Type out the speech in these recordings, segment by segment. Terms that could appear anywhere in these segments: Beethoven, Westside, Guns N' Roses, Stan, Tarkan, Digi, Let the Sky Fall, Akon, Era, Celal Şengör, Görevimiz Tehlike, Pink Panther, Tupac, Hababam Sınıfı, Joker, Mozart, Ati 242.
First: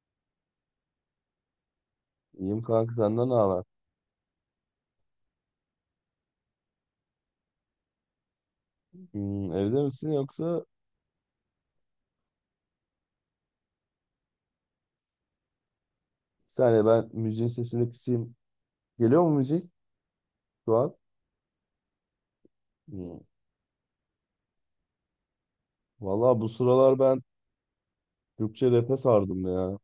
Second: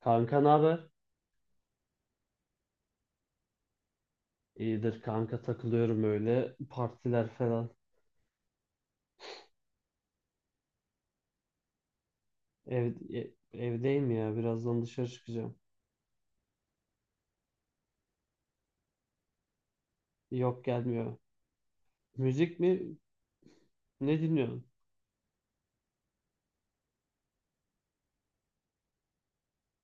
Kanka ne haber? İyiyim kanka, senden ne haber? İyidir kanka takılıyorum öyle. Partiler falan. Evde misin yoksa Ev, e- Evdeyim ya. Birazdan dışarı çıkacağım. bir saniye ben müziğin sesini kısayım. Geliyor mu müzik Yok şu an? gelmiyor. Müzik mi? Hmm. Ne dinliyorsun? Valla bu sıralar ben Türkçe rap'e sardım ya.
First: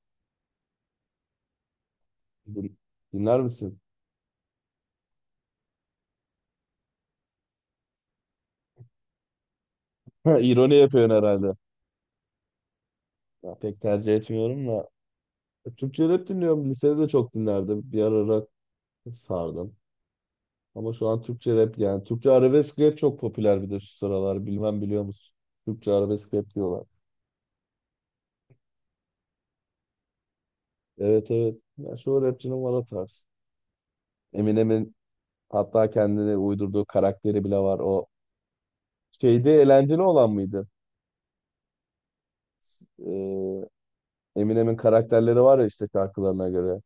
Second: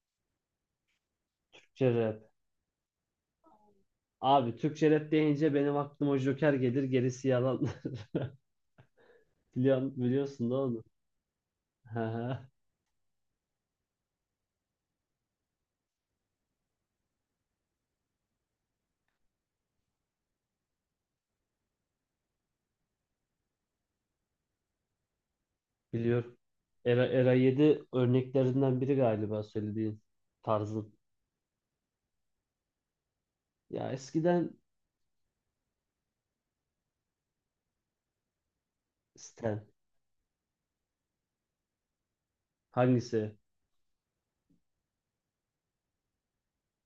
Türkçe rap. Din- Dinler misin? Abi Türkçe rap deyince benim aklıma Joker gelir, gerisi yalan. Biliyorsun, Ha, biliyorsun değil mi, İroni onu? yapıyorsun herhalde. Hı hı. Ya, pek tercih etmiyorum da. Türkçe rap dinliyorum. Lisede de çok dinlerdim. Bir ara rock sardım. Ama şu an Türkçe rap yani. Türkçe arabesk rap çok popüler bir de şu sıralar. Bilmem, biliyor musun? Türkçe arabesk Biliyorum. rap diyorlar. Era 7 örneklerinden biri galiba, söylediğin tarzın. Evet, evet. Ya şu rapçinin var, o tarz. Ya eskiden Eminem'in, hatta kendine uydurduğu karakteri bile var. O şeyde Stan. eğlenceli olan mıydı? Hangisi? Ee, Eminem'in karakterleri var ya işte şarkılarına göre.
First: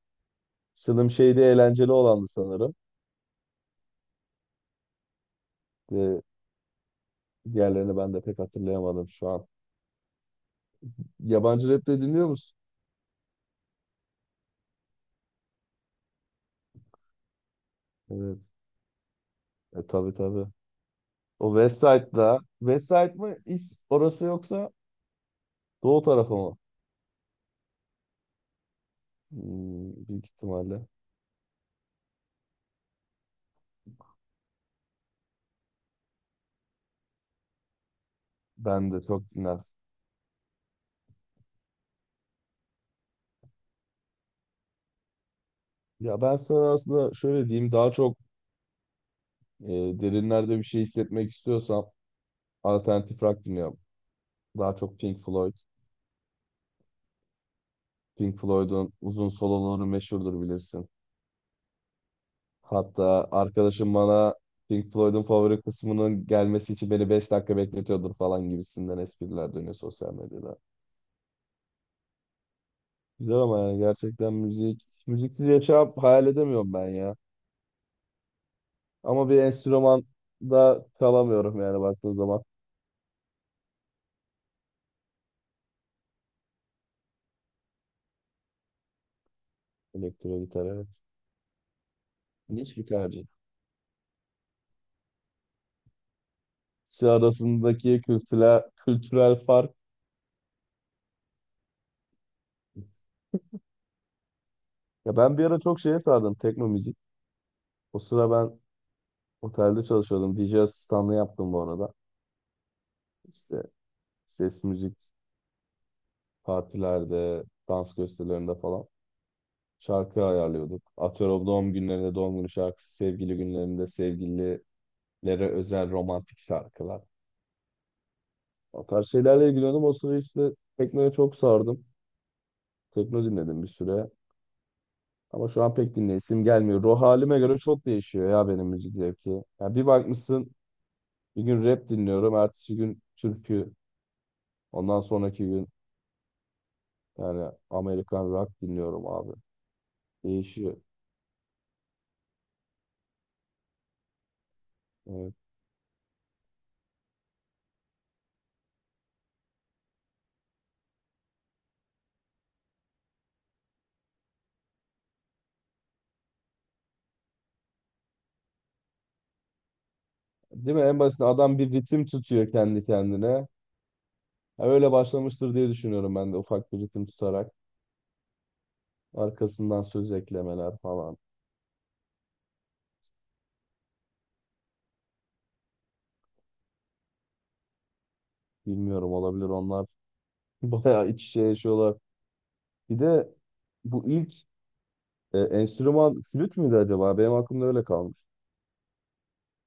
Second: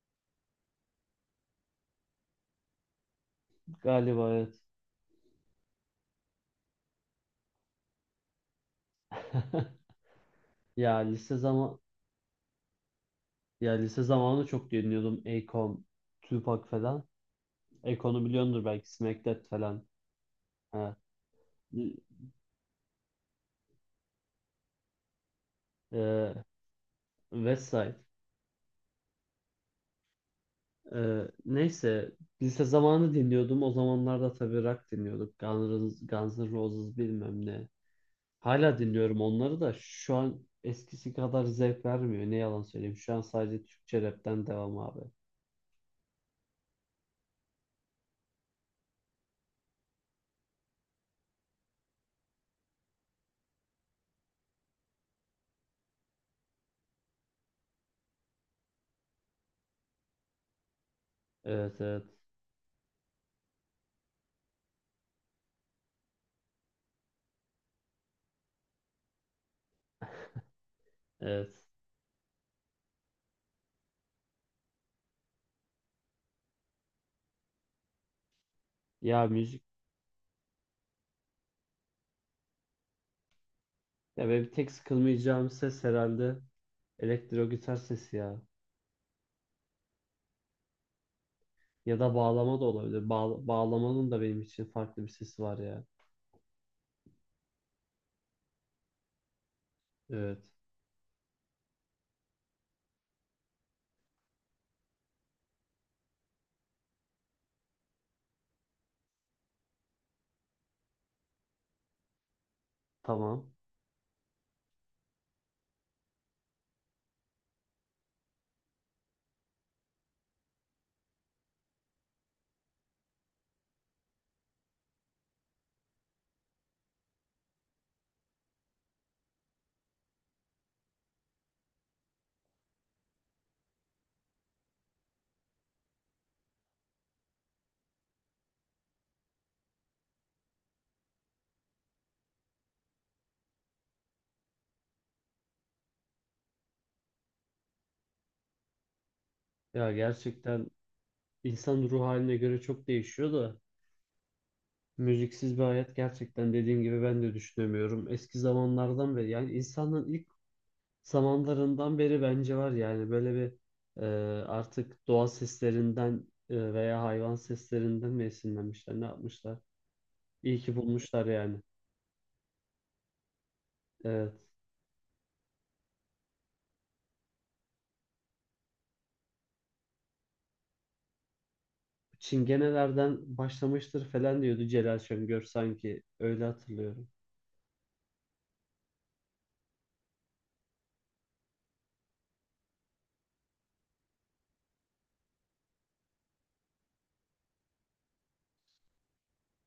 Slim şeyde eğlenceli olandı sanırım. Galiba evet. Ve diğerlerini ben de pek hatırlayamadım şu an. Ya lise Yabancı zaman rap de dinliyor musun? Ya lise zamanı çok dinliyordum. Akon, Tupac falan. Akon'u Evet. biliyordur belki. Smack That falan. Tabii, tabii. Ha. O West Side'da. West mı? Orası, yoksa doğu tarafı Eee mı? Westside. Hmm, büyük ihtimalle. Neyse. Lise zamanı dinliyordum. O zamanlarda tabii rock dinliyorduk. Guns N' Roses bilmem ne. Hala Ben de dinliyorum çok dinler. onları da şu an eskisi kadar zevk vermiyor. Ne yalan söyleyeyim. Şu an sadece Türkçe rapten devam abi. Ya ben sana aslında şöyle diyeyim. Daha çok e, derinlerde bir şey hissetmek istiyorsam alternatif rock dinliyorum. Daha çok Pink Floyd. Pink Floyd'un uzun soloları meşhurdur, bilirsin. Evet, evet. Hatta arkadaşım bana Pink Floyd'un favori kısmının gelmesi için beni 5 dakika bekletiyordur falan gibisinden espriler dönüyor sosyal medyada. Evet. Güzel, ama yani gerçekten müzik, müziksiz yaşam hayal edemiyorum ben ya. Ya Ama bir müzik. enstrüman da kalamıyorum yani baktığın zaman. Ya benim tek sıkılmayacağım ses herhalde elektro gitar sesi ya. Elektro gitar, evet. Ya da bağlama da İlginç bir olabilir. tercih. Bağlamanın da benim için farklı bir sesi var ya. İkisi arasındaki kültürel fark. Evet. Ya ben bir ara çok şeye sardım, tekno müzik. O sıra ben otelde çalışıyordum. DJ asistanlığı yaptım bu arada. Tamam. İşte ses, müzik, partilerde, dans gösterilerinde falan şarkı ayarlıyorduk. Atıyorum, doğum günlerinde doğum günü şarkısı, sevgili günlerinde sevgililere özel romantik şarkılar. O tarz şeylerle ilgileniyordum. O sıra işte teknoya çok sardım. Tekno dinledim bir süre. Ama şu an pek dinleyesim gelmiyor. Ruh halime göre çok değişiyor ya benim müzik zevki. Ya bir bakmışsın bir gün rap dinliyorum. Ertesi gün türkü. Ondan sonraki gün yani Amerikan rock dinliyorum abi. Ya gerçekten Değişiyor. insan ruh haline göre çok değişiyor da Evet. müziksiz bir hayat gerçekten, dediğim gibi, ben de düşünemiyorum. Eski zamanlardan beri yani insanın ilk zamanlarından beri bence var yani böyle bir e, artık doğa seslerinden veya hayvan seslerinden mi esinlenmişler, ne yapmışlar? İyi ki Değil mi? En basit bulmuşlar adam yani. bir ritim tutuyor kendi kendine. Evet. Ha, Öyle başlamıştır diye düşünüyorum ben de, ufak bir ritim tutarak. Arkasından söz eklemeler falan. Çingenelerden başlamıştır falan diyordu Celal Şengör sanki. Öyle hatırlıyorum. Bilmiyorum, olabilir onlar. Bayağı iç içe yaşıyorlar. Bir de bu ilk enstrüman flüt müydü acaba? Benim aklımda öyle kalmış.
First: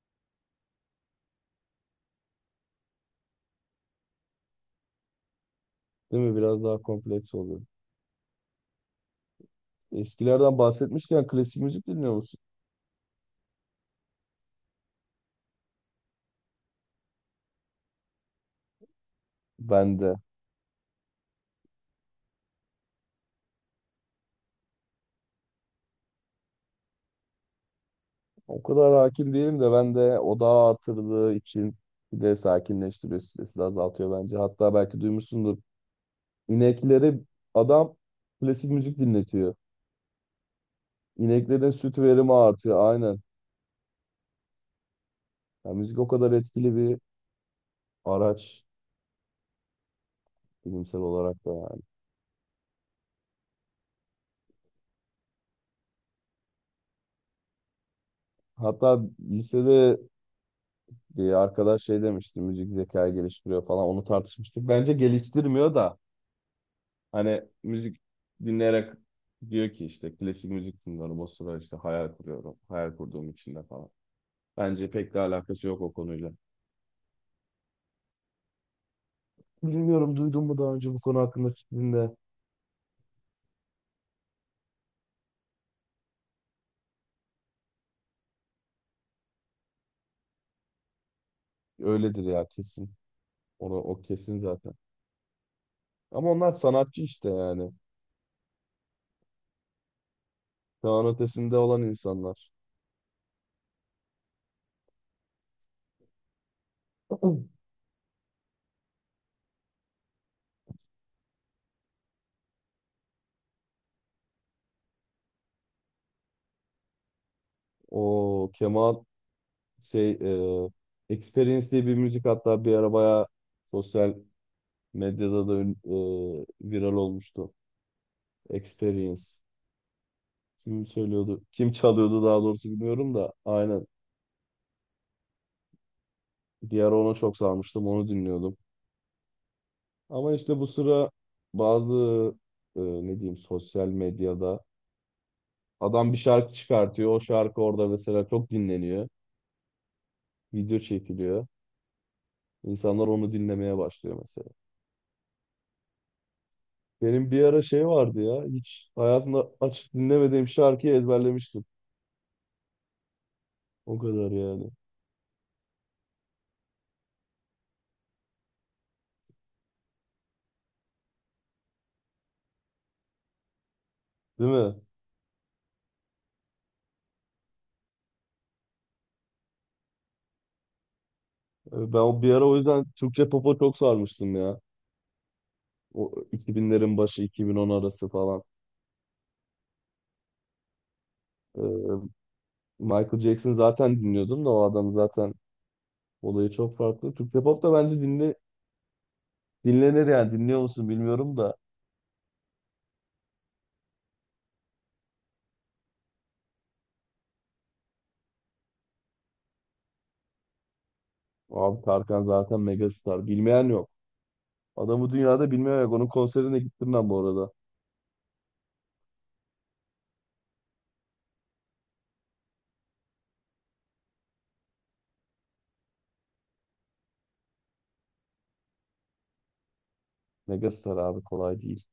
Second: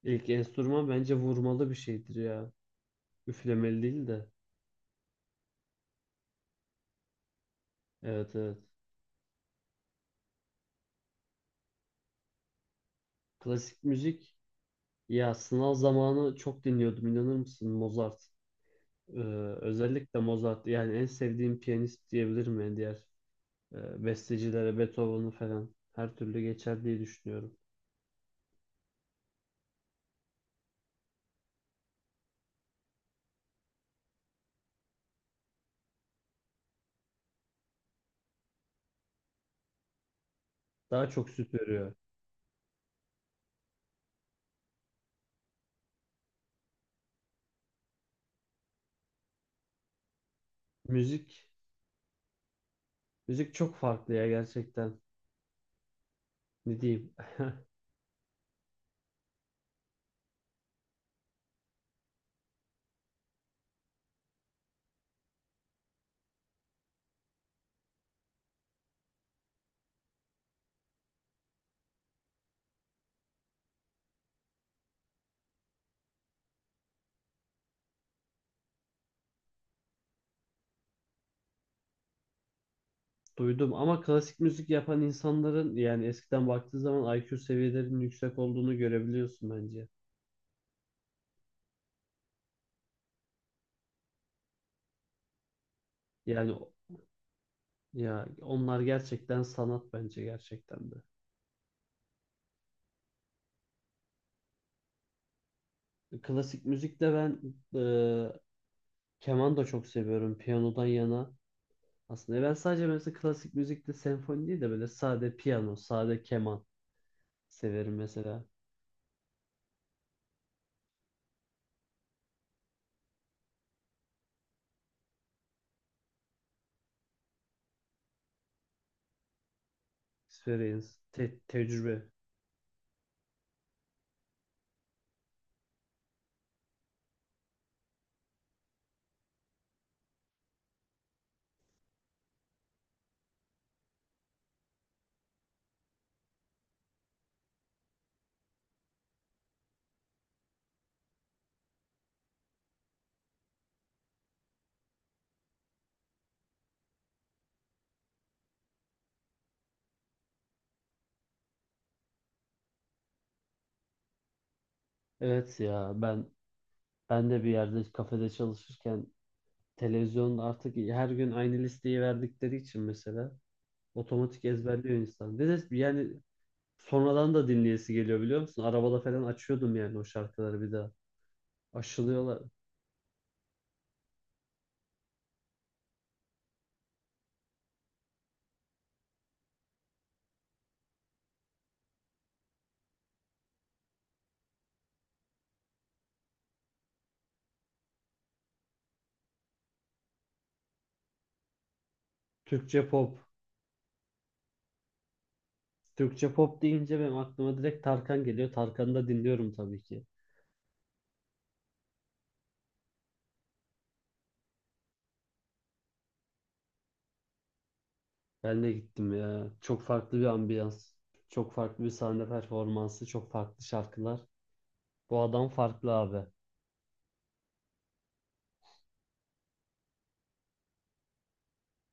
İlk enstrüman bence vurmalı bir şeydir ya. Üflemeli değil de. Değil mi? Biraz daha kompleks oluyor. Evet, evet. Eskilerden bahsetmişken klasik müzik dinliyor musun? Klasik müzik ya sınav zamanı çok dinliyordum, inanır mısın, Mozart. Ee, Ben de. özellikle Mozart, yani en sevdiğim piyanist diyebilirim yani diğer bestecilere, Beethoven'ı falan her türlü geçer diye düşünüyorum. O kadar hakim değilim de, ben de odağı artırdığı için, bir de sakinleştiriyor, stresi de azaltıyor bence. Hatta belki duymuşsundur. İnekleri adam klasik müzik dinletiyor. Daha çok İneklerin süpürüyor. süt verimi artıyor aynen. Yani müzik o kadar etkili bir araç, bilimsel olarak Müzik da yani. müzik çok farklı ya gerçekten. Ne diyeyim? Hatta lisede bir arkadaş şey demişti, müzik zekayı geliştiriyor falan, onu tartışmıştık. Bence geliştirmiyor da, hani müzik dinleyerek diyor ki işte klasik müzik dinliyorum. O sıra işte hayal kuruyorum. Hayal kurduğum içinde falan. Bence pek de alakası yok o konuyla. Bilmiyorum, duydun mu daha önce bu konu hakkında fikrinde. Duydum ama klasik müzik yapan insanların yani eskiden baktığı zaman IQ seviyelerinin yüksek olduğunu görebiliyorsun bence. Öyledir ya, kesin. O kesin zaten. Ama Yani onlar o- sanatçı işte yani. ya onlar gerçekten sanat bence, gerçekten de. Çağın ötesinde olan insanlar. Klasik müzikte ben e, keman da çok seviyorum piyanodan yana. Aslında ben sadece mesela klasik müzikte senfoni değil de böyle sade piyano, sade keman severim mesela. O Kemal şey e, Experience diye bir müzik, hatta bir ara bayağı sosyal medyada da viral olmuştu. Experience. Experience, Kim söylüyordu? Kim tecrübe. çalıyordu daha doğrusu bilmiyorum da. Aynen. Bir ara ona çok sarmıştım. Onu dinliyordum. Ama işte bu sıra bazı ne diyeyim, sosyal medyada adam bir şarkı çıkartıyor. O şarkı orada mesela çok dinleniyor. Video çekiliyor. İnsanlar onu dinlemeye başlıyor mesela. Benim bir ara şey vardı ya. Hiç hayatımda açıp dinlemediğim şarkıyı ezberlemiştim. O kadar yani. Evet ya, ben de bir yerde kafede çalışırken televizyonda artık her gün aynı listeyi verdikleri için mesela otomatik Değil mi? ezberliyor insan. Ve de yani sonradan da dinleyesi geliyor, biliyor musun? Arabada falan açıyordum yani o şarkıları bir daha. Ben bir Aşılıyorlar. ara o yüzden Türkçe pop'a çok sarmıştım ya. O 2000'lerin başı 2010 arası falan. Ee, Michael Jackson zaten dinliyordum da, o adam zaten olayı çok farklı. Türkçe pop da bence dinlenir yani, dinliyor musun bilmiyorum da. Türkçe pop. Türkçe pop deyince benim aklıma direkt Tarkan geliyor. Tarkan'ı da dinliyorum tabii ki. Abi Tarkan zaten megastar. Bilmeyen yok. Adamı dünyada bilmeyen yok. Onun konserine gittim ben bu arada. Ben de gittim ya. Çok farklı bir ambiyans. Çok farklı bir sahne performansı. Çok farklı şarkılar. Bu adam farklı abi. Megastar abi, kolay değil.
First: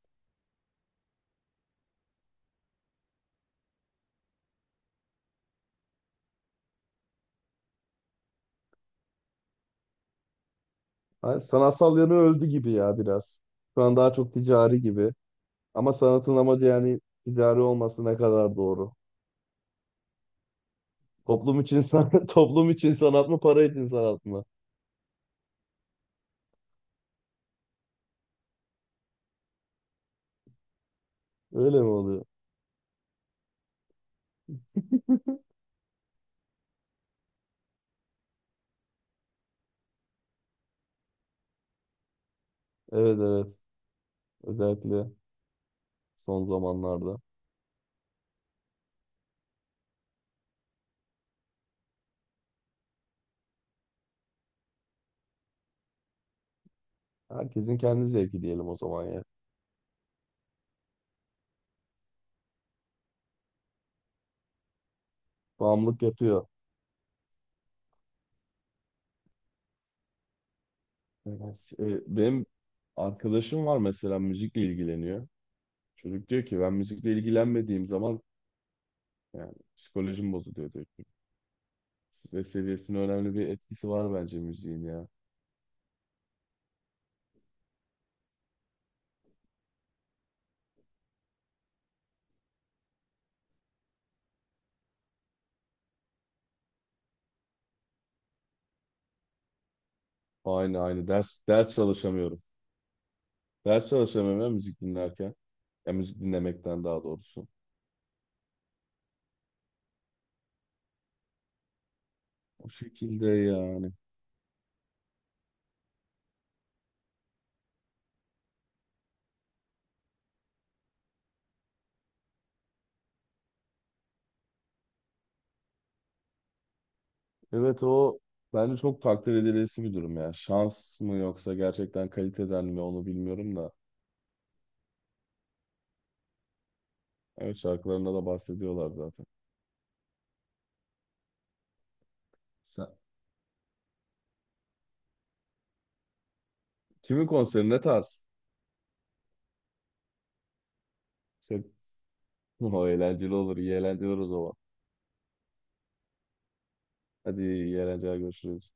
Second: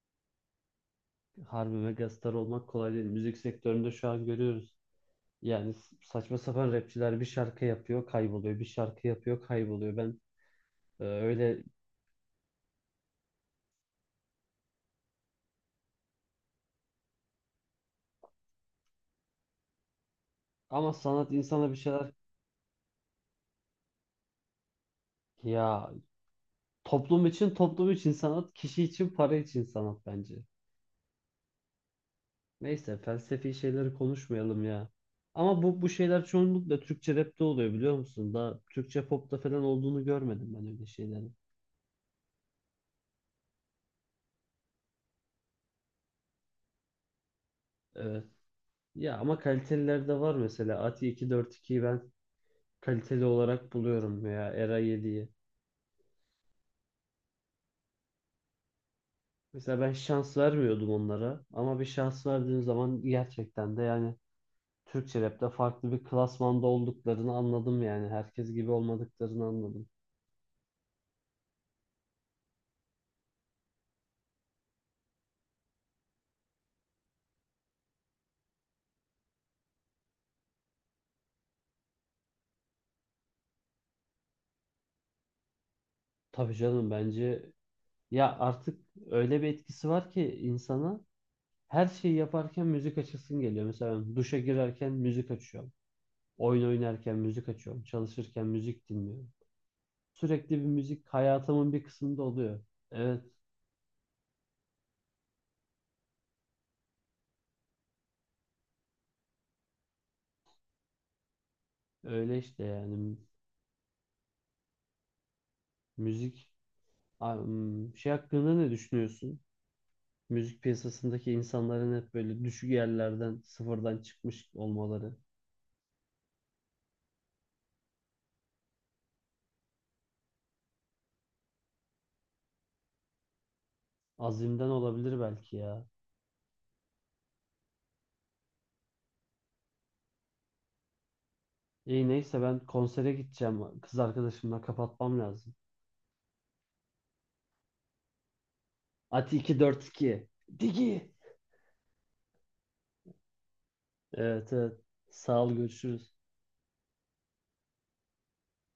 Harbi megastar olmak kolay değil. Müzik sektöründe şu an görüyoruz. Yani saçma sapan rapçiler bir şarkı yapıyor, kayboluyor. Bir şarkı yapıyor, kayboluyor. Ben Hani öyle sanatsal yanı öldü gibi ya, biraz. Şu an daha çok ticari gibi. Ama sanatın amacı yani ticari olması ne kadar doğru. ama sanat Toplum insana bir için şeyler, toplum için sanat mı, para için sanat mı? ya toplum için sanat, kişi için para için sanat bence. Öyle mi oluyor? Neyse, felsefi şeyleri konuşmayalım ya. Ama bu şeyler çoğunlukla Türkçe rap'te oluyor, biliyor musun? Daha Türkçe pop'ta falan olduğunu görmedim ben öyle şeylerin. Evet, evet. Özellikle son zamanlarda. Evet. Ya ama kaliteliler de var mesela. Ati 242'yi ben kaliteli olarak buluyorum veya Era 7'yi. Herkesin kendi zevki diyelim o zaman ya. Mesela ben şans vermiyordum onlara ama bir şans verdiğim zaman gerçekten de yani Türkçe rapte farklı Bağımlılık bir yapıyor. klasmanda olduklarını anladım, yani herkes gibi olmadıklarını anladım. Evet. Benim arkadaşım var mesela, müzikle ilgileniyor. Çocuk diyor ki ben müzikle ilgilenmediğim zaman yani psikolojim bozuluyor diyor. Stres seviyesine önemli bir etkisi var bence müziğin ya. Tabii canım, bence ya artık öyle bir etkisi var ki insana her şeyi yaparken müzik açasın geliyor. Mesela ben duşa girerken müzik açıyorum. Oyun oynarken müzik açıyorum. Çalışırken müzik dinliyorum. Sürekli bir Aynı müzik aynı ders hayatımın ders bir kısmında çalışamıyorum. oluyor. Evet, Ders çalışamıyorum ya müzik dinlerken. Ya müzik dinlemekten daha doğrusu. öyle işte O yani şekilde yani. müzik. Şey hakkında ne düşünüyorsun? Müzik piyasasındaki insanların hep böyle düşük yerlerden, sıfırdan çıkmış olmaları. Evet, o bence çok takdir edilesi bir durum ya. Şans mı yoksa gerçekten kaliteden mi, onu bilmiyorum da. Azimden olabilir belki ya. Evet, şarkılarında da bahsediyorlar zaten. İyi, neyse, ben Sen, konsere gideceğim. Kız arkadaşımla kapatmam lazım. kimin konseri, ne tarz? Ati 242. Digi. Şey, o eğlenceli olur. iyi eğlenceler o Evet, zaman. evet. Sağ ol, görüşürüz. Hadi, iyi eğlenceler, görüşürüz.